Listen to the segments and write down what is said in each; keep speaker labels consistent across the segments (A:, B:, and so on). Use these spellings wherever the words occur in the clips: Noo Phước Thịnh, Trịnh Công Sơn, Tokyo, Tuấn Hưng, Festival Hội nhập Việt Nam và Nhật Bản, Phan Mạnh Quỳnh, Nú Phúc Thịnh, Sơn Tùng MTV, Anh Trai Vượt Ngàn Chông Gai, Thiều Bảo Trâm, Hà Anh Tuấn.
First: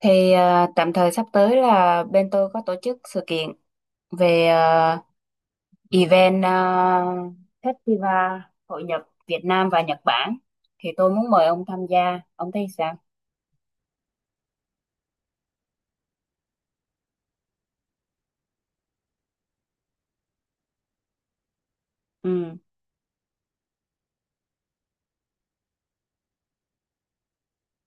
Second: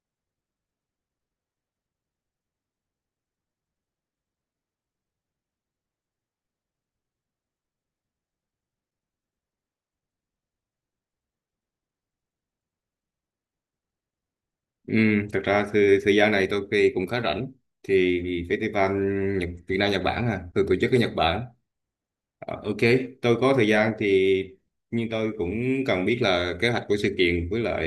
A: Thì tạm thời sắp tới là bên tôi có tổ chức sự kiện về event à, Festival Hội nhập Việt Nam và Nhật Bản. Thì tôi muốn mời ông tham gia. Ông thấy sao?
B: Ừ, thật ra thì thời gian này tôi cũng khá rảnh thì festival Nhật, Việt Nam Nhật Bản à từ tổ chức ở Nhật Bản. Ok, tôi có thời gian thì nhưng tôi cũng cần biết là kế hoạch của sự kiện với lại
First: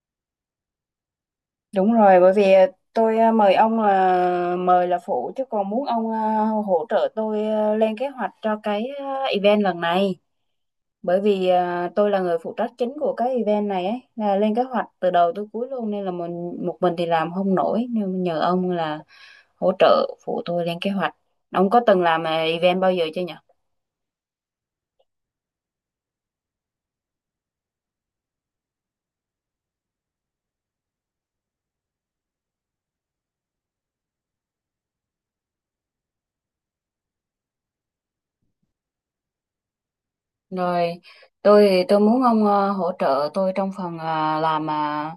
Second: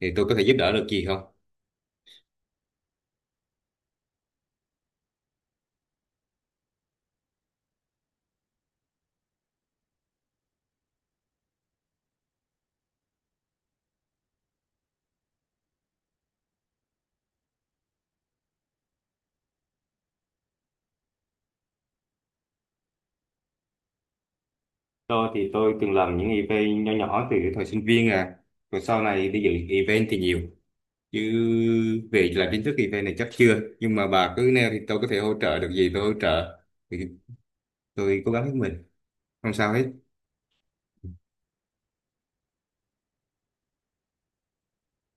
B: thì tôi có thể giúp đỡ được gì không.
A: Đúng rồi, bởi vì tôi mời ông là mời là phụ, chứ còn muốn ông hỗ trợ tôi lên kế hoạch cho cái event lần này. Bởi vì tôi là người phụ trách chính của cái event này ấy, là lên kế hoạch từ đầu tới cuối luôn, nên là mình một mình thì làm không nổi, nên nhờ ông là hỗ trợ phụ tôi lên kế hoạch. Ông có từng làm event bao giờ chưa nhỉ?
B: Tôi từng làm những event nhỏ nhỏ từ thời sinh viên, à rồi sau này đi dự event thì nhiều, chứ về làm chính thức event này chắc chưa, nhưng mà bà cứ nêu thì tôi có thể hỗ trợ được gì tôi hỗ trợ, thì tôi cố gắng hết mình, không sao hết.
A: Rồi, tôi thì tôi muốn ông hỗ trợ tôi trong phần làm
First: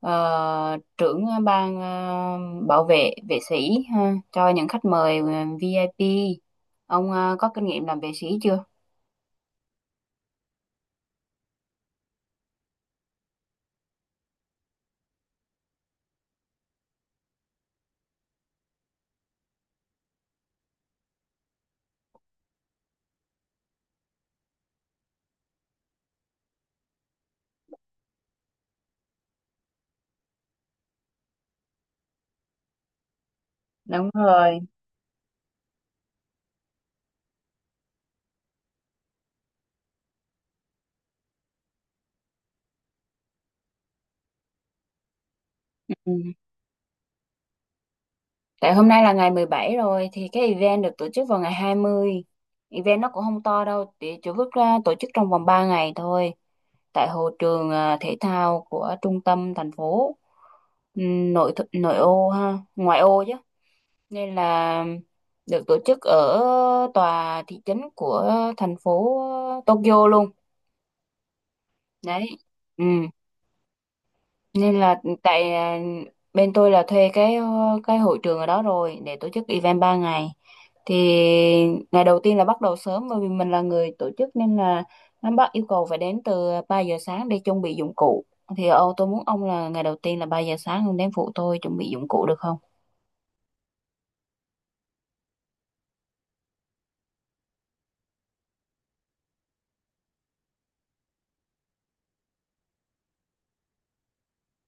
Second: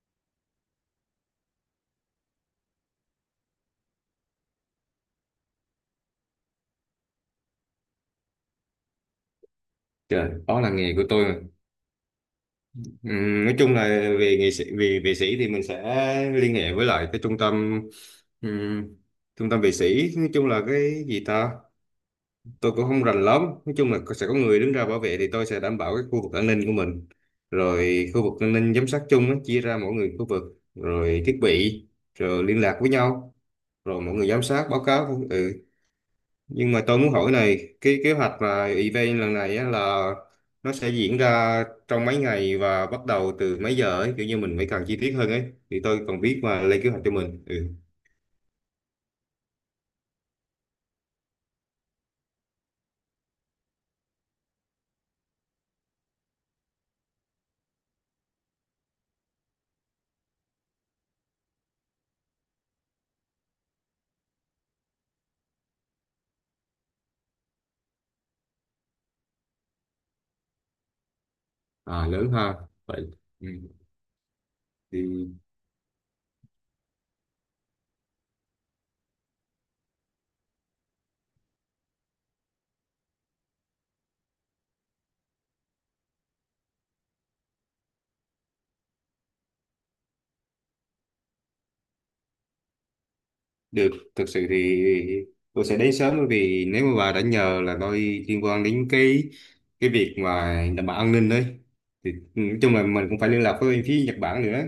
A: ờ, trưởng ban bảo vệ vệ sĩ ha, cho những khách mời VIP. Ông có kinh nghiệm làm vệ sĩ chưa?
B: Trời, đó là nghề của tôi mà. Nói chung là về nghệ sĩ, về vệ sĩ thì mình sẽ liên hệ với lại cái trung tâm, ừm, trung tâm vệ sĩ, nói chung là cái gì ta, tôi cũng không rành lắm. Nói chung là sẽ có người đứng ra bảo vệ, thì tôi sẽ đảm bảo cái khu vực an ninh của mình, rồi khu vực an ninh giám sát chung á, chia ra mỗi người khu vực, rồi thiết bị, rồi liên lạc với nhau, rồi
A: Đúng
B: mọi người giám
A: rồi.
B: sát báo cáo. Ừ, nhưng mà tôi muốn hỏi này, cái kế hoạch mà event lần này á, là nó sẽ diễn ra trong mấy ngày và bắt đầu từ mấy giờ ấy, kiểu như mình phải càng chi tiết hơn ấy, thì tôi còn
A: Ừ.
B: biết mà lên kế hoạch cho mình. Ừ.
A: Tại hôm nay là ngày 17 rồi, thì cái event được tổ chức vào ngày 20. Event nó cũng không to đâu, chỉ vứt ra tổ chức trong vòng 3 ngày thôi. Tại hồ trường thể thao của trung tâm thành phố. Nội ô ha, ngoại ô chứ. Nên là được tổ chức ở tòa thị trấn của thành phố Tokyo luôn.
B: À
A: Đấy.
B: lớn ha.
A: Ừ.
B: Vậy. Ừ.
A: Nên là
B: Thì
A: tại bên tôi là thuê cái cái hội trường ở đó rồi để tổ chức event 3 ngày. Thì ngày đầu tiên là bắt đầu sớm, bởi vì mình là người tổ chức nên là nó bắt yêu cầu phải đến từ 3 giờ sáng để chuẩn bị dụng cụ. Thì tôi muốn ông là ngày đầu tiên là 3 giờ sáng ông đến phụ tôi chuẩn bị dụng cụ được không?
B: được, thực sự thì tôi sẽ đến sớm, bởi vì nếu mà bà đã nhờ là tôi liên quan đến cái việc mà đảm bảo an ninh đấy, thì nói chung là mình cũng phải liên lạc với bên phía Nhật Bản nữa,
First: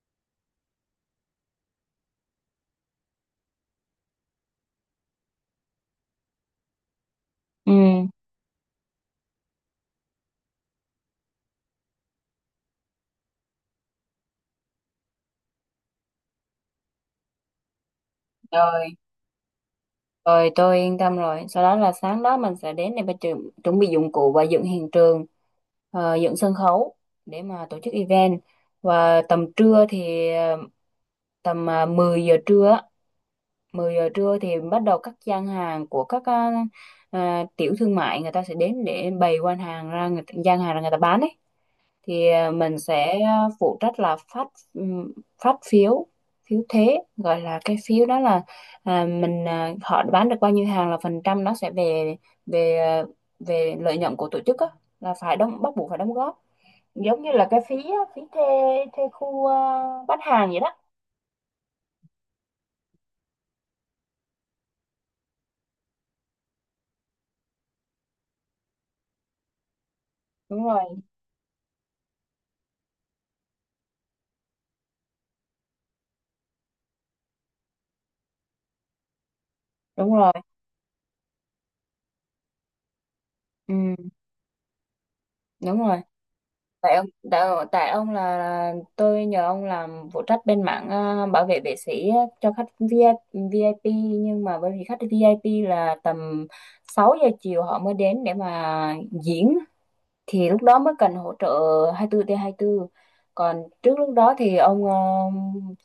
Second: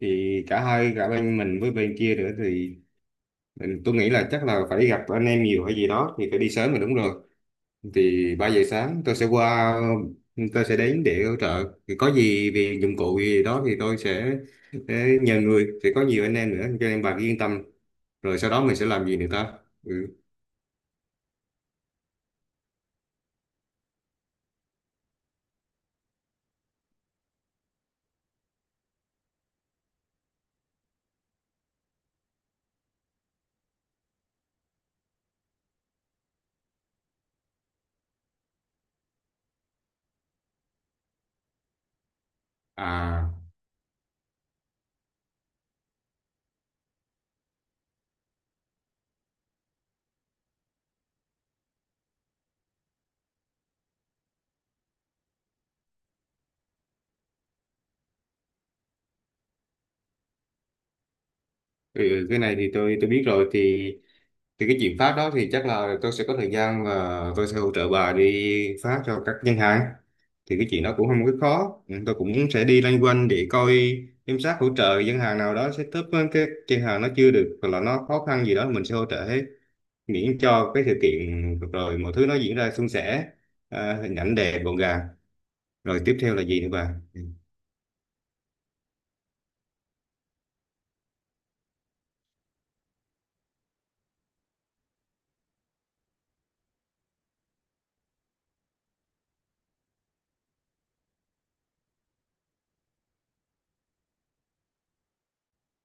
B: thì cả bên mình với bên kia nữa thì ừ, tôi nghĩ là chắc là phải gặp anh em nhiều hay gì đó, thì phải đi sớm rồi, đúng rồi.
A: Ừ.
B: Thì 3 giờ sáng tôi sẽ qua, tôi sẽ đến để hỗ trợ, thì có gì về dụng cụ gì đó thì sẽ nhờ người, sẽ có nhiều anh em nữa cho nên bà cứ yên tâm, rồi sau đó mình sẽ
A: Rồi.
B: làm gì nữa ta. Ừ.
A: Rồi tôi yên tâm rồi. Sau đó là sáng đó mình sẽ đến để mà chuẩn bị dụng cụ và dựng hiện trường, dựng sân khấu để mà tổ chức event. Và tầm trưa thì 10 giờ trưa, á, 10 giờ trưa thì bắt đầu các gian hàng của các tiểu thương, mại người ta sẽ đến để bày quan hàng ra người ta gian hàng ra người ta bán ấy. Thì mình sẽ
B: À.
A: phụ trách là phát ừm, phát phiếu phiếu thế, gọi là cái phiếu đó là họ bán được bao nhiêu hàng là phần trăm nó sẽ về về ờ, về lợi nhuận của tổ chức á, là phải đóng, bắt buộc phải đóng góp giống như là cái phí á, phí thuê thuê khu bán hàng vậy đó.
B: Ừ, cái này thì tôi biết rồi, thì cái chuyện phát đó thì chắc là tôi sẽ có thời gian và tôi sẽ hỗ trợ bà đi phát cho các ngân hàng, thì
A: Đúng
B: cái chuyện đó
A: rồi.
B: cũng không có khó. Ừ, tôi cũng sẽ đi loanh quanh để coi, giám sát, hỗ trợ ngân hàng nào đó setup, cái ngân hàng nó chưa được hoặc là nó khó khăn gì đó mình sẽ hỗ trợ hết,
A: Đúng rồi.
B: miễn cho cái sự kiện rồi mọi thứ nó diễn ra suôn sẻ, à,
A: Ừ,
B: hình ảnh đẹp gọn gàng.
A: đúng
B: Rồi
A: rồi.
B: tiếp theo là gì nữa bà?
A: Tại ông, tại ông là tôi nhờ ông làm phụ trách bên mảng bảo vệ vệ sĩ á, cho khách VIP, VIP. Nhưng mà bởi vì khách VIP là tầm 6 giờ chiều họ mới đến để mà diễn, thì lúc đó mới cần hỗ trợ 24 trên 24. Còn trước lúc đó thì ông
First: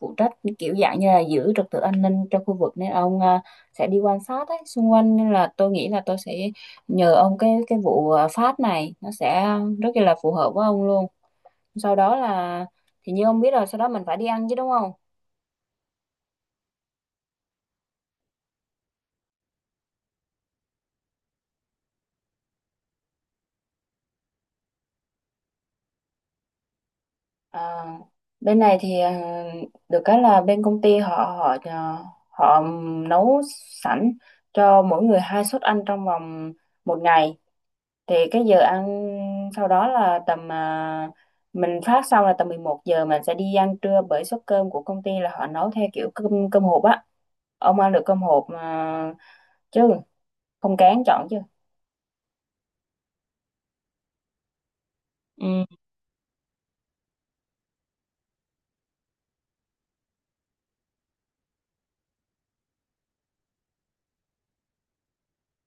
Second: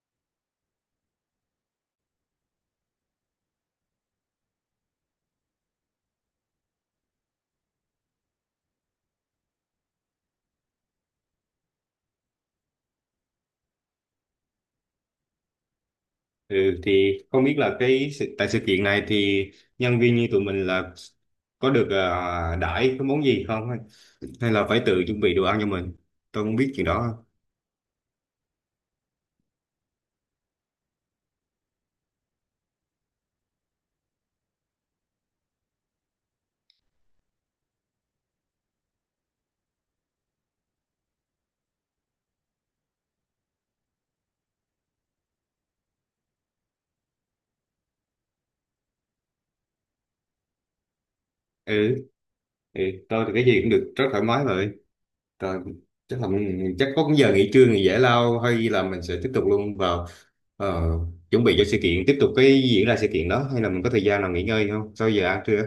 A: phụ trách kiểu dạng như là giữ trật tự an ninh cho khu vực, nên ông sẽ đi quan sát ấy, xung quanh. Nên là tôi nghĩ là tôi sẽ nhờ ông cái vụ phát này, nó sẽ rất là phù hợp với ông luôn. Sau đó là, thì như ông biết rồi, sau đó mình phải đi ăn chứ đúng không?
B: Ừ, thì không biết là tại sự kiện này thì nhân viên như tụi mình là có được đãi cái món gì không, hay, hay là phải tự chuẩn bị đồ ăn cho mình, tôi không biết chuyện đó.
A: à, Bên này thì được cái là bên công ty họ họ à, họ nấu sẵn cho mỗi người 2 suất ăn trong vòng 1 ngày. Thì cái giờ ăn sau đó là tầm mình phát xong là tầm 11 giờ mình sẽ đi ăn trưa, bởi suất cơm của công ty là họ nấu theo kiểu cơm cơm hộp á. Ông ăn được cơm hộp mà, chứ không kén chọn chứ?
B: Ừ. Ừ, tôi thì cái gì cũng được, rất thoải mái rồi. Rồi
A: Ừ.
B: chắc là chắc có cái giờ nghỉ trưa, nghỉ giải lao, hay là mình sẽ tiếp tục luôn vào ờ, chuẩn bị cho sự kiện, tiếp tục cái diễn ra sự kiện đó, hay là mình có thời gian nào nghỉ ngơi không sau giờ ăn trưa?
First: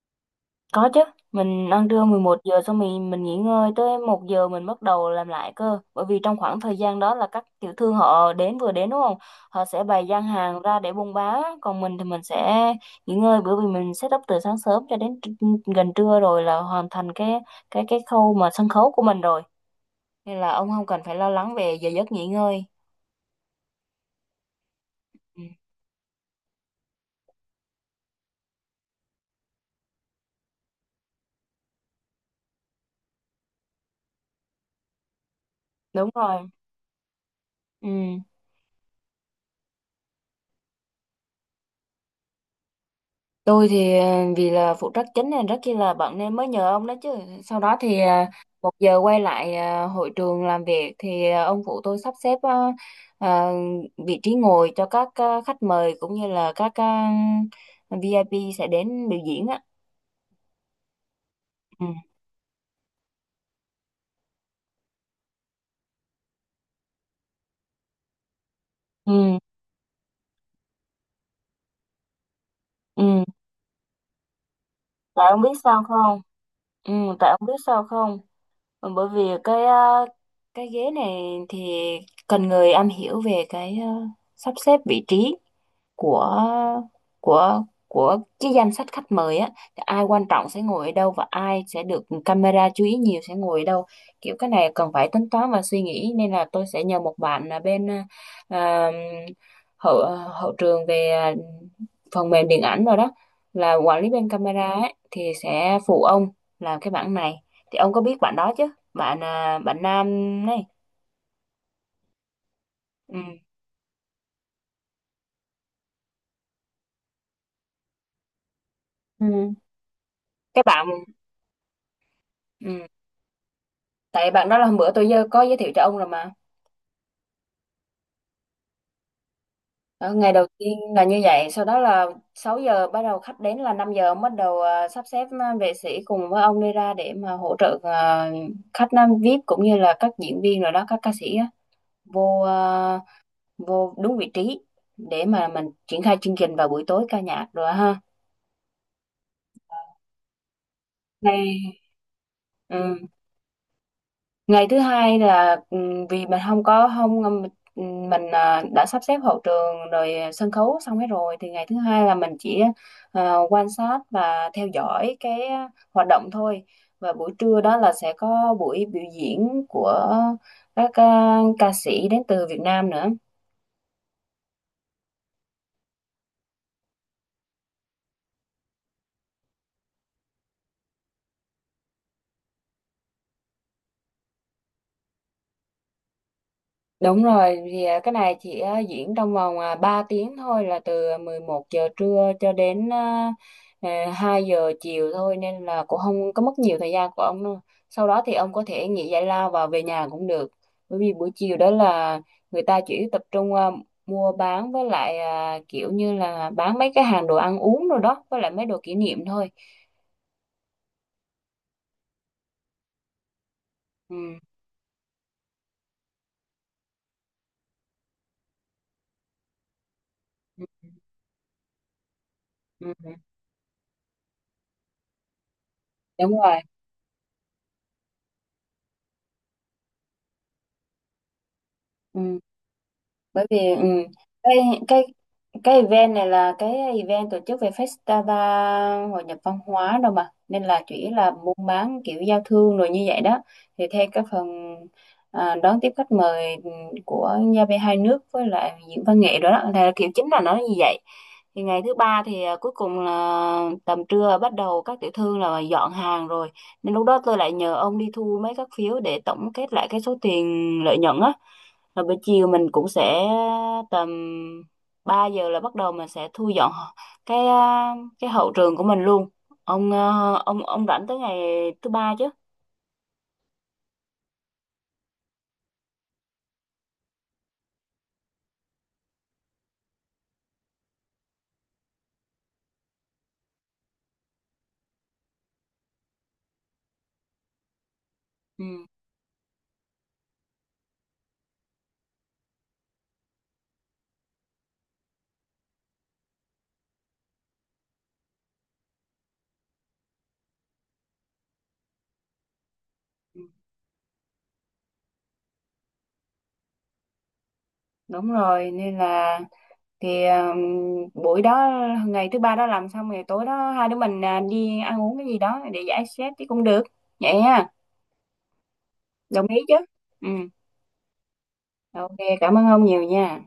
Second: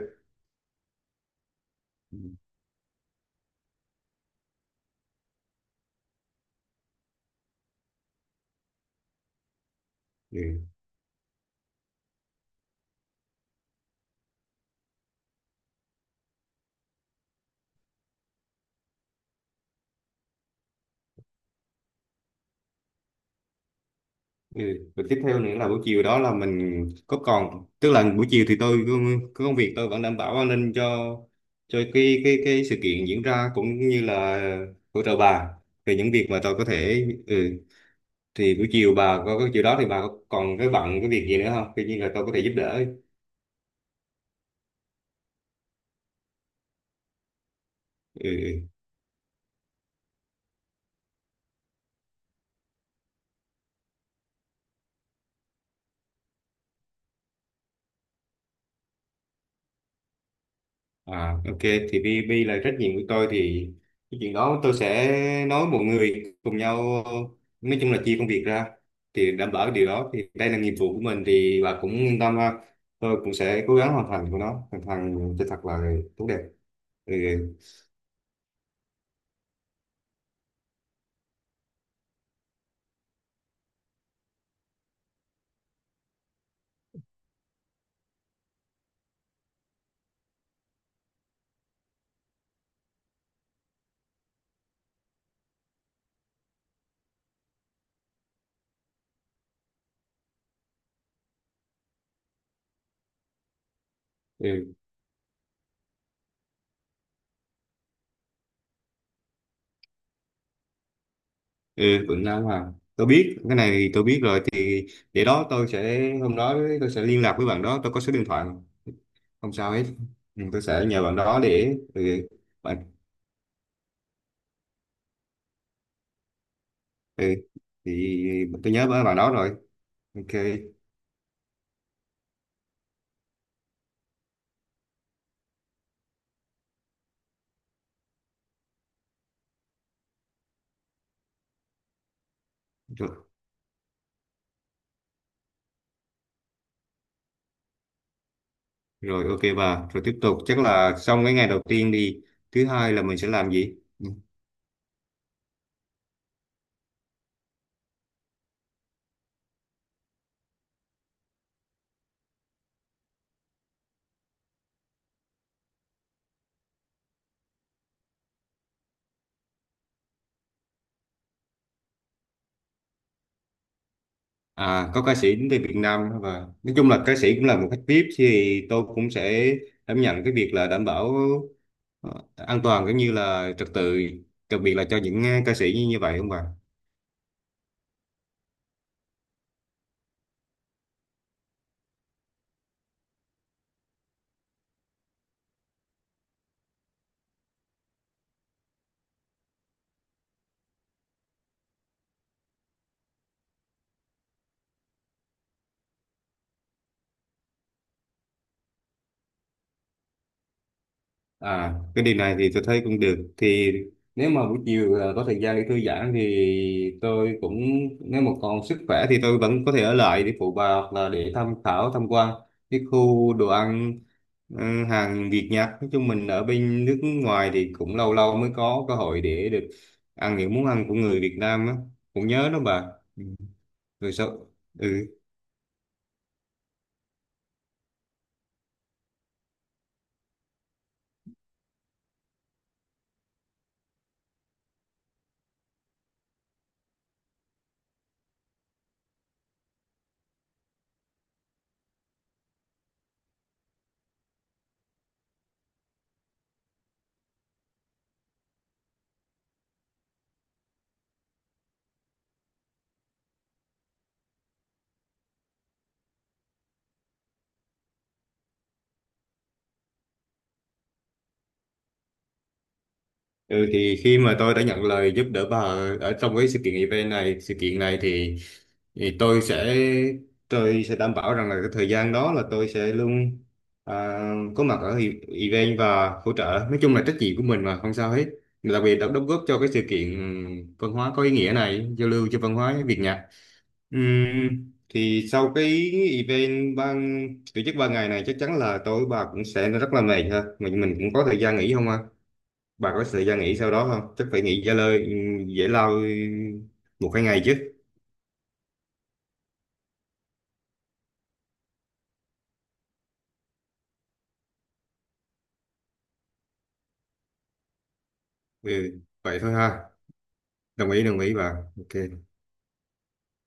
A: Có chứ, mình ăn trưa
B: Ừ.
A: 11 giờ xong mình nghỉ ngơi tới 1 giờ mình bắt đầu làm lại cơ. Bởi vì trong khoảng thời gian đó là các tiểu thương họ đến, vừa đến đúng không? Họ sẽ bày gian hàng
B: Ừ.
A: ra để buôn bán, còn mình thì mình sẽ nghỉ ngơi, bởi vì mình set up từ sáng sớm cho đến gần trưa rồi là hoàn thành cái cái khâu mà sân khấu của mình rồi. Nên là ông không cần phải lo lắng về giờ giấc nghỉ ngơi.
B: Ừ. Và tiếp theo
A: Ừ,
B: nữa là buổi chiều đó là mình có còn, tức là buổi chiều thì tôi có công việc, tôi vẫn đảm bảo an ninh cho cái cái sự kiện diễn ra, cũng như là hỗ trợ bà về
A: đúng
B: những việc mà
A: rồi.
B: tôi có thể. Ừ.
A: Ừ.
B: Thì buổi chiều bà có cái chiều đó thì bà có còn cái bận cái việc gì nữa không? Tuy nhiên là tôi có thể giúp đỡ.
A: Tôi thì vì là phụ trách chính nên rất chi là bận, nên mới nhờ ông đó chứ. Sau đó thì
B: Ừ.
A: 1 giờ quay lại hội trường làm việc, thì ông phụ tôi sắp xếp ờ, vị trí ngồi cho các khách mời cũng như là các ờ, VIP sẽ đến biểu diễn á.
B: À, ok,
A: Ừ.
B: thì vì vì là trách nhiệm của tôi thì cái chuyện đó tôi sẽ nói mọi người cùng nhau, nói chung là chia công việc ra, thì
A: Ừ.
B: đảm bảo điều đó, thì đây là nhiệm vụ của mình, thì bà cũng yên tâm ha. Tôi
A: Ừ.
B: cũng sẽ cố gắng hoàn thành của nó, hoàn
A: Tại
B: thành
A: ông
B: cho
A: biết
B: thật
A: sao
B: là
A: không?
B: tốt đẹp.
A: Ừ.
B: Ừ.
A: Tại ông biết sao không? Ờ, bởi vì cái cái ghế này thì cần người am hiểu về cái sắp xếp vị trí của của cái danh sách khách mời á, thì ai quan trọng sẽ ngồi ở đâu, và ai sẽ được camera chú ý nhiều sẽ ngồi ở đâu. Kiểu cái này cần phải tính toán và suy nghĩ, nên là tôi sẽ nhờ một bạn là bên à, hậu hậu trường về phần mềm điện ảnh rồi đó, là quản lý bên camera
B: Ừ.
A: ấy, thì sẽ phụ ông làm cái bản này. Thì ông có biết bạn đó chứ, bạn nam này?
B: Ừ, vẫn làm hoàn, tôi
A: Ừ.
B: biết cái này, thì tôi biết rồi, thì để đó tôi sẽ, hôm đó tôi sẽ liên lạc với bạn đó, tôi có số điện thoại,
A: Ừ.
B: không sao hết. Ừ, tôi
A: Cái
B: sẽ
A: bạn.
B: nhờ bạn đó để ừ,
A: Ừ. Tại bạn đó là hôm bữa tôi có giới thiệu cho ông rồi mà.
B: ừ thì tôi nhớ bà đó rồi.
A: Đó, ngày
B: Ok.
A: đầu tiên là như vậy. Sau đó là 6 giờ bắt đầu khách đến, là 5 giờ ông bắt đầu sắp xếp vệ sĩ cùng với ông đi ra để mà hỗ trợ khách nam VIP cũng như là các diễn viên rồi đó, các ca sĩ á, vô à,
B: Rồi,
A: vô đúng vị trí để mà mình triển khai chương trình vào buổi tối ca nhạc rồi ha.
B: rồi ok bà, rồi tiếp tục chắc là xong cái ngày đầu
A: ngày
B: tiên đi, thứ hai
A: ừ.
B: là mình sẽ làm gì?
A: ngày thứ hai là vì mình không có, không mình đã sắp xếp hậu trường rồi, sân khấu xong hết rồi, thì ngày thứ hai là mình chỉ quan sát và theo dõi cái hoạt động thôi. Và buổi trưa đó là sẽ có buổi biểu diễn của các ca sĩ đến từ Việt Nam nữa.
B: À có ca sĩ đến từ Việt Nam đó, và nói chung là ca sĩ cũng là một khách VIP, thì tôi cũng sẽ đảm nhận cái việc là đảm bảo ờ, an toàn cũng như là trật tự, đặc biệt là cho những ca sĩ như như vậy không bà?
A: Đúng rồi, thì cái này chỉ diễn trong vòng 3 tiếng thôi, là từ 11 giờ trưa cho đến 2 giờ chiều thôi, nên là cũng không có mất nhiều thời gian của ông đâu. Sau đó thì ông có thể nghỉ giải lao và về nhà cũng được. Bởi vì buổi chiều đó là người ta chỉ tập trung mua bán, với lại kiểu như là bán mấy cái hàng đồ ăn uống rồi đó, với lại mấy đồ kỷ niệm thôi.
B: À, cái điều này thì tôi thấy cũng được. Thì nếu
A: Ừ.
B: mà buổi chiều à, có thời gian để thư giãn thì tôi cũng, nếu mà còn sức khỏe thì tôi vẫn có thể ở lại để phụ
A: Ừ.
B: bà, hoặc là để tham khảo, tham quan cái
A: Ừ, ừ.
B: khu đồ ăn, ừ, hàng Việt Nhật. Nói chung mình
A: Đúng
B: ở
A: rồi.
B: bên nước ngoài thì cũng lâu lâu mới có cơ hội để được ăn những món ăn của người Việt Nam á. Cũng
A: Ừ.
B: nhớ đó bà. Ừ.
A: Bởi vì
B: Rồi sao?
A: cái cái
B: Ừ.
A: cái event này là cái event tổ chức về festival hội nhập văn hóa đâu mà, nên là chỉ là buôn bán kiểu giao thương rồi như vậy đó. Thì theo cái phần đón tiếp khách mời ừ, của nhà bè hai nước với lại diễn văn nghệ đó, đó là kiểu chính là nó như vậy. Thì ngày thứ ba thì cuối cùng là tầm trưa bắt đầu các tiểu thương là dọn hàng rồi, nên lúc đó tôi lại nhờ ông đi thu mấy các phiếu để tổng kết lại cái số tiền lợi nhuận á. Rồi buổi chiều mình cũng sẽ tầm 3 giờ là bắt đầu mình sẽ thu dọn cái cái hậu trường của mình luôn. Ông ông rảnh tới ngày thứ ba chứ?
B: Ừ thì khi mà tôi đã nhận lời giúp đỡ bà ở trong cái sự kiện event này, sự kiện này thì tôi sẽ, tôi sẽ đảm bảo rằng là cái thời gian đó là tôi sẽ luôn à, có mặt ở event và hỗ trợ. Nói chung là trách nhiệm của mình mà, không sao hết.
A: Ừ.
B: Đặc biệt đã đóng góp cho cái sự kiện văn hóa có ý nghĩa này, giao lưu cho văn hóa Việt Nhật. Thì sau cái event ban tổ chức 3 ngày này chắc chắn là tối bà cũng sẽ rất là mệt ha. Mình cũng có thời gian nghỉ không, bà có thời gian
A: Ừ.
B: nghỉ sau đó không, chắc phải nghỉ giải lao 1 2 ngày chứ?
A: Đúng rồi, nên là thì buổi đó ngày thứ ba đó làm xong, ngày tối đó hai đứa mình đi ăn uống cái gì đó để giải stress thì cũng được. Vậy ha,
B: Ừ, vậy
A: đồng
B: thôi
A: ý chứ?
B: ha.
A: Ừ.
B: Đồng ý, đồng ý bà.
A: Ok,
B: Ok.
A: cảm ơn ông nhiều nha.